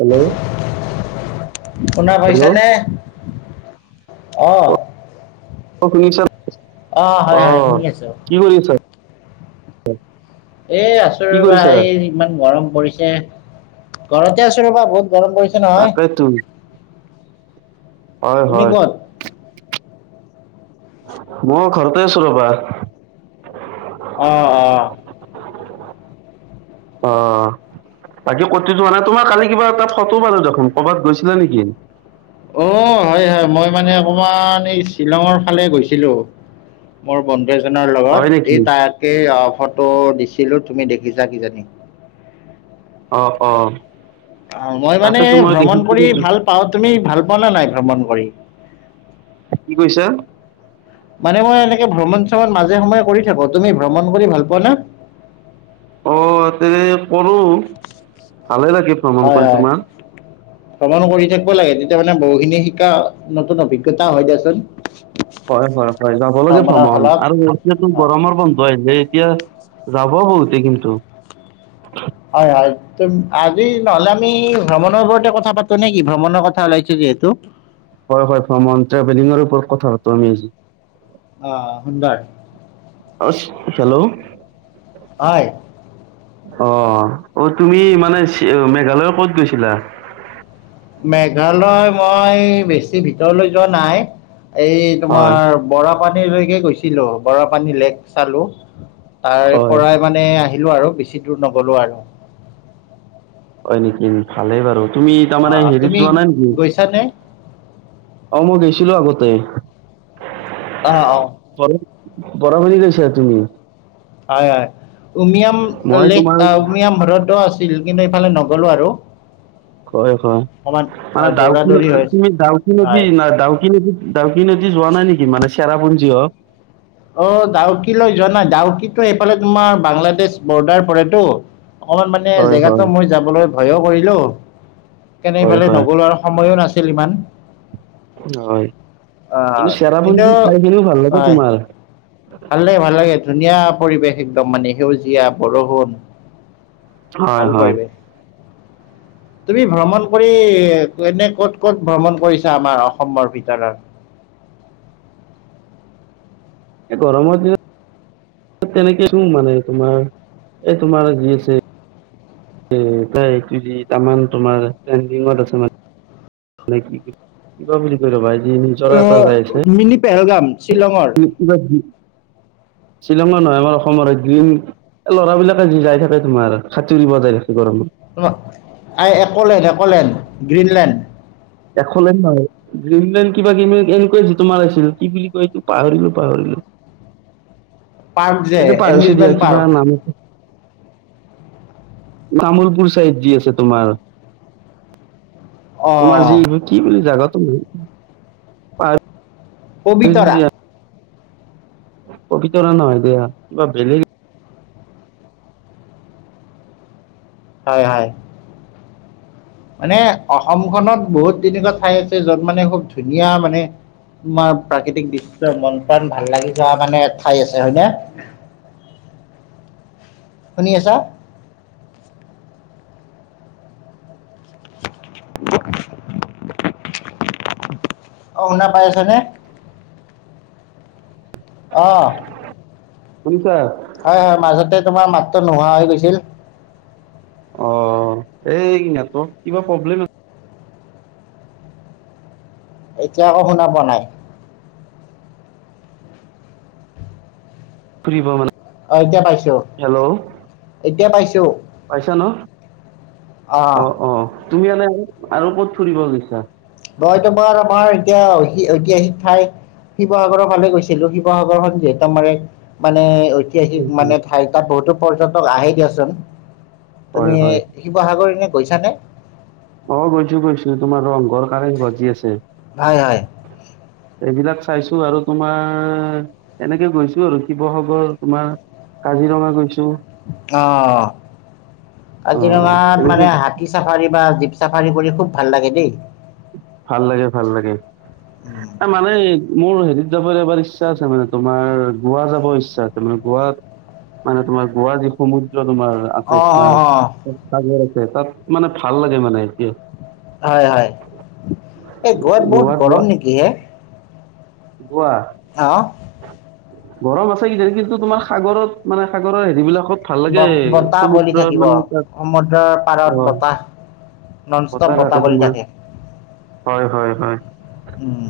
Hello শুনা পাইছা hello নে? আহ। হয় আহ শুনি আছো কি কৰি আছ? এই আছোঁ ৰবা এই ইমান গৰম পৰিছে, ঘৰতে আছোঁ ৰবা বহুত গৰম পৰিছে নহয়, তাকেইতো হয় তুমি হয় কত? মোৰ ঘৰতে আছো ৰবা। অঁ অঁ আহ। বাকী ক হোৱা নাই তোমাৰ কালি কিবা এটা ফটো পালো দেখোন কৰ'ৰবাত গৈছিলা নেকি? অ' হয় হয় মই মানে অকমান শ্বিলঙৰ ফালে গৈছিলো মোৰ বন্ধু এজনৰ হয় লগত, এই নেকি তাকে ফটো দিছিলো তুমি দেখিছা কিজানি। অ'অ'। অ' মই মানে ভ্ৰমণ কৰি ভাল পাওঁ। তুমি ভাল পোৱা নে নাই ভ্ৰমণ কৰি। কি কৈছা। মানে মই এনেকে ভ্ৰমণ চ্ৰমণ মাজে সময়ে কৰি থাকো। তুমি ভ্ৰমণ কৰি ভাল পোৱা না। অ'তে কৰো ভালে লাগি ভ্ৰমণ হয় কৰি হয় তোমাৰ। ভ্ৰমণ কৰি থাকিব লাগে তেতিয়া মানে বহুখিনি শিকা নতুন অভিজ্ঞতা হয় দিয়াচোন। হয়, হয়, হয় যাব লগে ভ্ৰমণৰ ভমণ ফলত আৰু গৰমৰ বন্ধ আহ দেই। এতিয়া যাব বহুতে কিন্তু। হয়, হয় আজি নহ'লে আমি। ভ্ৰমণৰ ওৰতে কথা পাতো নে কি ভ্ৰমণৰ কথা ওলাইছো যিহেতু। হয়, হয় ভ্ৰমণ ট্ৰেভেলিঙৰ ওপৰত কথা পাতো আমি আজি আহ সুন্দৰ। হেল্ল'। হয়। অ' অ' তুমি মানে মেঘালয় ক'ত গৈছিলা। মেঘালয় মই বেছি ভিতৰলৈ যোৱা নাই। এই হয় তোমাৰ বৰাপানীলৈকে গৈছিলো। বৰাপানী লেক চালো। তাৰে হয় পৰাই মানে আহিলো আৰু বেছি দূৰ নগলো আৰু। হয় নেকি? ভালেই বাৰু। তুমি অ তাৰমানে হেৰিত তুমি যোৱা নাই নেকি? গৈছানে অ মই গৈছিলো আগত। তে আহ। আহ। বৰা পানী গৈছা তুমি। হয়, হয়, উমিয়াম মই লেক তোমাৰ উমিয়াম হ [unintelligible] আছে ছিল কিন্তু এইফালে নগলো আৰু। হয়, হয়। অকণমান মানে ডাউ দৌৰা দৌৰি হৈ আছে। তুমি ডাউক নদী হয় ন ডাউক নদীতাউকি নদী যোৱা নাই নেকি মানে চেৰাপুঞ্জী হক। অ ডাউকি লৈ যোৱা নাই। ডাউকি এইফালে তোমাৰ বাংলাদেশ বৰ্ডাৰ পৰেতো। অকমান মানে হয় হয় জেগাতো মই যাবলৈ ভয়ো কৰিলো। কেনে হয় ইফালে হয় নগলোৱাৰ সময়ো নাছিল ইমান। হয়। আহ কিন্তু চেৰাপুঞ্জীৰ চাই কিনেও ভাল লাগে হয় তোমাৰ। ভাল লাগে ভাল লাগে ধুনীয়া পৰিৱেশ একদম মানে সেউজীয়া বৰষুণ। হয়, ভাল হয়। পৰিৱেশ তুমি ভ্ৰমণ কৰি এনে ক'ত ক'ত ভ্ৰমণ কৰিছা আমাৰ অসমৰ ভিতৰত। [unintelligible] এ গৰমৰ দিনত তেনেকে দি মানে তোমাৰ এ তোমাৰ যি আছে। প্ৰায়িটামান তোমাৰ পেইডিংত আছে মানে। কি কি বুলি কয় ৰবা। যি নিজৰা অ মিনি পেহেলগাম। শ্বিলঙৰ উ [inaudible] শ্বিলংৰ নহয় আমাৰ অসমৰ গ্ৰীণ ল'ৰাবিলাকে যাই থাকে তোমাৰ খাতুৰিব তাই। তোমাৰ আ একলেণ্ড, একলেণ্ড, গ্ৰীনলেণ্ড। একলেণ্ড নহয়। গ্ৰীণলেণ্ড কিবা এনেকুৱা যিটো মাৰিছিল কি বুলি কয় এইটো পাহৰিলো পাহৰিলো। অ পাৰ্ক যে এনেকে পাহৰিছো দিয়া এমিউজমেণ্ট কিবা পাৰ্ক নাম আছে। তামুলপুৰ চাইড যি আছে তোমাৰ। তোমাৰ অঁ যিৰ কি বুলি জাগাতো পাহৰিছো। পবিতৰা পবিতৰা নহয় দিয়া কিবা বেলেগ। হয়-হয় মানে অসমখনত বহুত তেনেকুৱা ঠাই আছে য'ত মানে খুব ধুনীয়া মানে তোমাৰ প্ৰাকৃতিক দৃশ্য় মন প্ৰাণ ভাল লাগি যোৱা মানে ঠাই আছে হয় নে। [unintelligible] শুনি আছা? [unintelligible] অ' শুনা পাই আছ নে? অহ শুনিছা হয়-হয় মাজতে তোমাৰ মাতটো নোহোৱা হৈ গৈছিল। অ' এই নেটৱৰ্ক কিবা প্ৰব্লেম আছে। এতিয়া আকৌ শুনা পোৱা নাই। ফুৰিব মানে অহ, এতিয়া পাইছো হেল্ল' এতিয়া পাইছো। পাইছা ন অ অঁ অ তুমি এনে আৰু ক'ত ফুৰিব গৈছা? মই তুমাৰ আমাৰ এতিয়া ঐতিহাসিক ঠাই শিৱসাগৰৰ ফালে গৈছিলো শিৱসাগৰখন যিহেতু আমাৰ এক মানে ঐতিহাসিক মানে ঠাই তাত বহুতো পৰ্যটক আহে দিয়াচোন। তুমি হয়-হয় শিৱসাগৰ এনে গৈছানে অ' গৈছো-গৈছো তোমাৰ ৰং বৰ কাৰে ভজি আছে হয় হয় এইবিলাক চাইছো আৰু তোমাৰ এনেকে গৈছো আৰু শিৱসাগৰ তোমাৰ কাজিৰঙা গোইছো। অ' অ কাজিৰঙাত এনেকে মানে হাতী চাফাৰী বা চাফাৰী কৰি খুব ভাল লাগে দেই। ভাল লাগে ভাল লাগে উম। মানে মোৰ হেতিত যাবলৈ এবাৰ ইচ্ছা আছে মানে তোমাৰ গোৱা যাব ইচ্ছা আছে মানে গোৱাত মানে তোমাৰ গোৱা যিসমূহ তোমাৰ আছে অ অ অ তোমাৰাগ আছে তাত মানে ভাল লাগে মানে এতিয়া হয়-হয় এই গোৱাত বহুত গৰম নেকি এ? গোৱা অহ, গৰম আছে কিজানো কিন্তু তোমাৰ সাগৰত মানে সাগৰৰ হেৰি বিলাকত ব বতাহ বলি থাকিব তাত সমুদ্ৰৰ পাৰত অ বতাহ। নন ষ্টপ বতাহ বলি থাকে। হয়-হয়-হয় উম।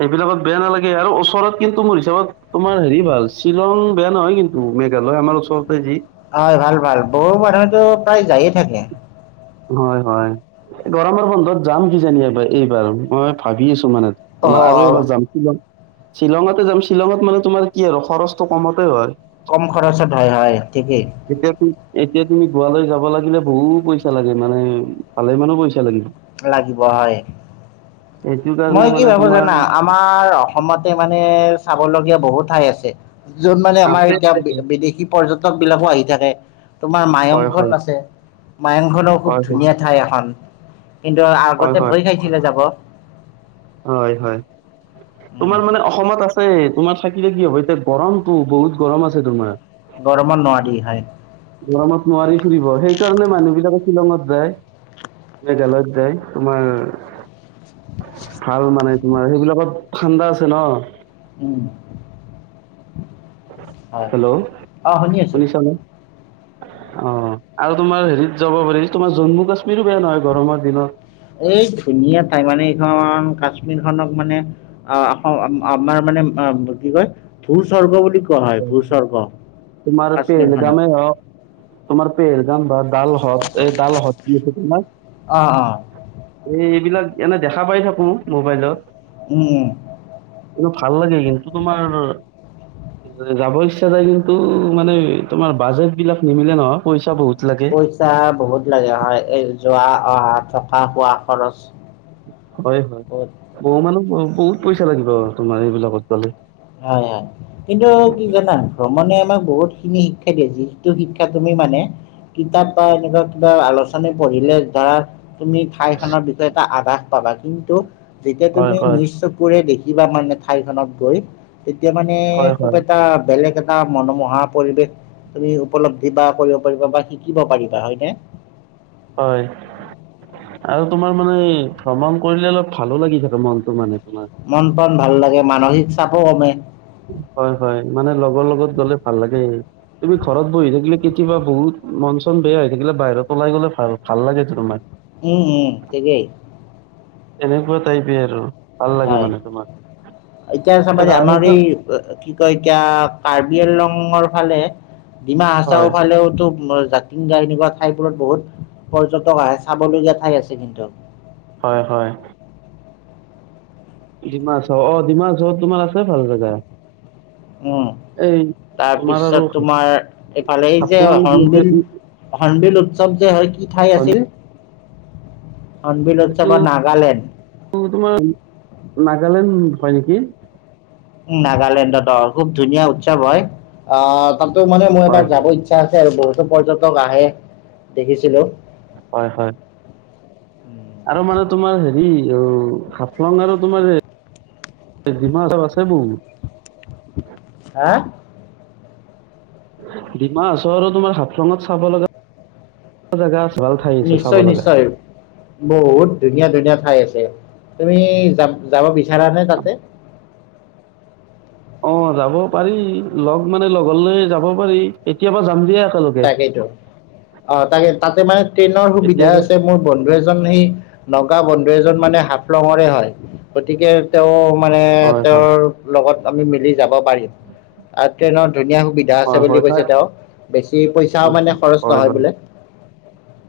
এইব। বিলাকত বেয়া নালাগে আৰু ওচৰত কিন্তু মোৰ হিচাপত তোমাৰ হেৰি ভাল শ্বিলং বেয়া নহয় কিন্তু মেঘালয়। আমাৰ ওচৰতে যি। হয় ভাল-ভাল বহু মানুহেতো প্ৰায় যায়ে থাকে। হয়-হয় গৰমৰ বন্ধত যাম কি জানি এইবাৰ এইবাৰ মই ভাবি আছো মানে। অ তোমাৰ আৰু এবাৰ যাম কি যাম। শ্বিলঙতে যাম শ্বিলঙত মানে তোমাৰ কি আৰু খৰচটো কমতে হয়। কম খৰচত হয়-হয়। এতিয়া। এতিয়া তুমি গোৱালৈ যাব লাগিলে বহুত পইচা লাগে মানে ভালে মানো পইচা লাগিব। লাগিব হয়। সেইটো কাৰণে মই কি মানে ভাবো তোমাৰ জানা আমাৰ অসমতে মানে। চাবলগীয়া বহুত ঠাই আছে। যত মানে আমাৰ আছে এতিয়া বিদেশী পৰ্যটক বিলাকো আহি থাকে। তোমাৰ হয় মায়ংখন হয় আছে মায়ংখননৰ খুব হয় হয় ধুনীয়া ঠাই এখন। কিন্তু হয় আগতে হয় ভয় খাইছিলে যাব। হয় হয় উম, তোমাৰ মানে অসমত আছে তোমাৰ। থাকিলে কি হ'ব এতিয়া গৰমতটো বহুত গৰম আছে তোমাৰ। গৰমৰ নোৱাৰি হয়। গৰমত নোৱাৰি ফুৰিব সেইকাৰণে মানুহবলাকে শ্বিলঙত যায়। হৈ গেলত যায় তোমাৰ। ভাল মানে তোমাৰ সেইবিলাকত ঠাণ্ডা আছে ন। উম। হয় হেল্ল' অ শুনি আছো শুনিছ নে? অ আৰু তোমাৰ হেৰিত যাব পাৰি তোমাৰ জোনমুখ আছে। এই ধুনীয়া তাই মানে কাশ্মীৰ খনক মানে আমাৰ মানে কি কয় স্বৰ্গ বুলি কোৱা হয় ভূস্বৰ্গ। তোমাৰ ভেদগ কাশ্মীৰখনক মে অহ তোমাৰ পেৰজান বা ডালহত এই ডালহত। আহ অ। এই এইবিলাক এনে দেখা পাই থাকো মোবাইলত। অঁ এইটো ভাল লাগে কিন্ত তোমাৰ। যাব ইচ্ছা যায় কিন্তু মানে তোমাৰ বাজেট বিলাক নিমিলে নহয় পইচা বহুত। লাগে পইচা বহুত লাগে হয় এই যোৱা অহা থকা খোৱা খৰচ। হয় হয় বহুত বহু মানহ বহুত পইচা লাগিব তোমাৰ এইবিলাকত গালে। হয় হয় কিন্তু কি জানা ভ্ৰমণে আমাক বহুত খিনি শিক্ষ। যিটো শিক্ষা তুমি মানে কিতাপ বা এনেকুৱা কিবা আলোচনী পঢ়িলে ধৰা। তুমি ঠাইখনৰ বিষয়ে এটা আভাস পাবা কিন্তু যেতিয়া হয় তুমি হয় নিজ চকুৰে দেখি। কিবা মানে ঠাইখনত গৈ তেতিয়া মানে হয় খুব হয় এটা বেলেগ। এটা মনোমোহা পৰিৱেশ। তুমি উপলব্ধি বা কৰিব পাৰিবা বা শিকিব পাৰিবা হয়নে। হয়। আৰু তোমাৰ মানে ভ্ৰমণ কৰিলে অলপ ভালো লাগি থাকাকে মনতটো মানে। তোমাৰ মন প্ৰণ ভাল লাগে মানসিক চাপো কমে। উম। হয় হয় মানে লগৰ লগত গ'লে ভাল লাগে তুমি ঘৰত বহি থাকিলে কেতিয়াবা বহুত মঞ্চ। বেয়া হৈ থাকিলে বাহিৰত লাই গলে ভাল ভাল লাগে তোমাক। উম উম তোকাই। এনেকুৱা টাইপে আৰু ভাল লাগে হয় মানে তোমাৰ এতিয়া চ এ মানে যা আমাৰ সেইখন এই কি কয় এতিয়া কাৰ্বি আল ৰঙৰ ফালে ডমাহ হচাও হয় ফালেওতো জাতিংগা এনেকুৱা ঠাইবোৰত বহুত পৰ্যটক আহে চাবলগীয়া ঠাই আছে কিন্তু হয় হয় দিমছ হ অ দিমাছ হ তোমাৰ আছে ভাল চাগায় উম তাৰপিছত আৰু তোমাৰ এইফালে যে হাফলং যি আছে হৰ্ণবিল ই হনবিল উৎসৱ যে হৰ কি ঠাই হয়। আছিল হৰ্ণবিল এইটো উৎসৱত নাগালেণ্ড তোমাৰ নাগালেণ্ড হয় নেকি নাগালেণ্ডত অ খুব ধুনীয়া উৎসৱ হয় আহ তাতটো মানে মোৰ হয় এবাৰ যাব ইচ্ছা আছে আৰু বহুতো পৰ্যটক আহে দেখিছিলো হয় হয় আৰু মানে তোমাৰ হেৰি অ হাফলং আৰু তোমাৰ ডিমাচাওঁ আছে মোৰ হা ডিমা হচৰ তোমাৰ হাফলঙত চাব লগা জোগা আছে। ভাল ঠাই আছে চাব নিশ্চয়, লগা নিশ্চয় বহুত ধুনীয়া ধুনীয়া ঠাই আছে। তুমি যাম যাব বিচাৰ নে তাতে? অ' যাব পাৰি লগ মানে লগ ল যাব পাৰি এতিয়াবা যাম দিয়া। একেলগে তাকেইটো অ' তাকে তাতে মানে ট্ৰেইনৰ সুবিধা এতিয়া আছে মোৰ বন্ধু এজন সেই নগা বন্ধু এজন মানে হাফলঙৰে হয় গতিকে তেওঁ মানে হয় হয় তেওঁৰ লগত আমি মিলি যাব পাৰিম আৰু ট্ৰেইনত। ধুনীয়া সুবিধা আছে হয় বুলি হয় তাই কৈছে তেওঁ বেছি পইচাও হয়, মানে খৰচ হয়, নহয় বোলে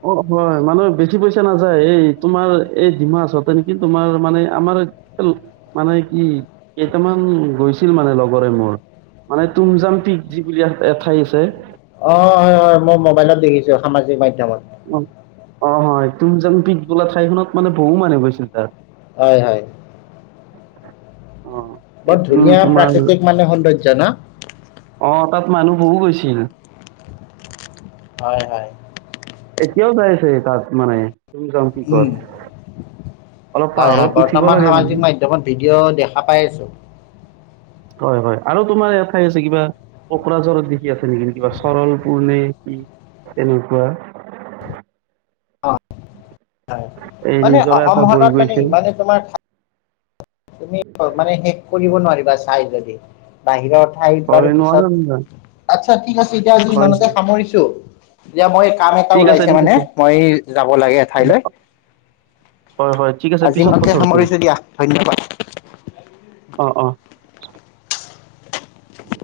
অ' হয় মানে বেছি বেছি পইচা নাযায় এই তোমাৰ এই ডিমাচতে নেকি তোমাৰ মানে আমাৰেল মানে ই কেইটামান গৈছিল মানে লগৰে মোৰ। মানে তুমজাম িক যি বুলি এঠাই আছে। অ' হয় মই মোবাইলত দেখিছো সামাজিক মাধ্ম অ', অ' তুমজং পঠ বোলা ঠাইখনত মানে বহু মানুহ গৈছিল তাত। হয়, হয়। অ বৰ এইটো ধুনীয়া তোমাৰ প্ৰাকৃতিক মানে সৌন্দৰ্য ন? অ' তাত মানুহ বহু গৈছিল। হয়, হয়। কিয় যাইছে তাত মানে তুমি জাং পিকট? উম হয়, হয় বৰ্তমান সামাজিক মাধ্্যমত ভিডিঅ' দেখা পাই আছো। হয়, হয় আৰু তোমাৰ এঠাই আছে কিবা কোকৰাঝৰত দেখি আছে নেকি ন কিবা চৰল পূৰ্ণে তেনেকুৱা। অ' হয় এই মানে নিজৰা এটা বৈ অসমখনত মানে গৈছে ইমানে তোমাৰ ঠা তুমি মানে শেষ কৰিব নোৱাৰিবা চাই যদি বাহিৰত াইত বাৰ হয় নোৱাৰো পিছত আচ্ছা ঠিক আছে এতিয়া আজি হয় ইমানতে হয় সামৰিছো যেয়া মই কাম এটা ঠিক আছে ওলাইছে ঠিক মানে আছে মই যাব লাগে ঠাইলৈ। হয় হয় ঠিক আছে আজি পিছত মহে কথা পাতিম সামৰিছো দিয়া ধন্যবাদ। অ', অ'। উম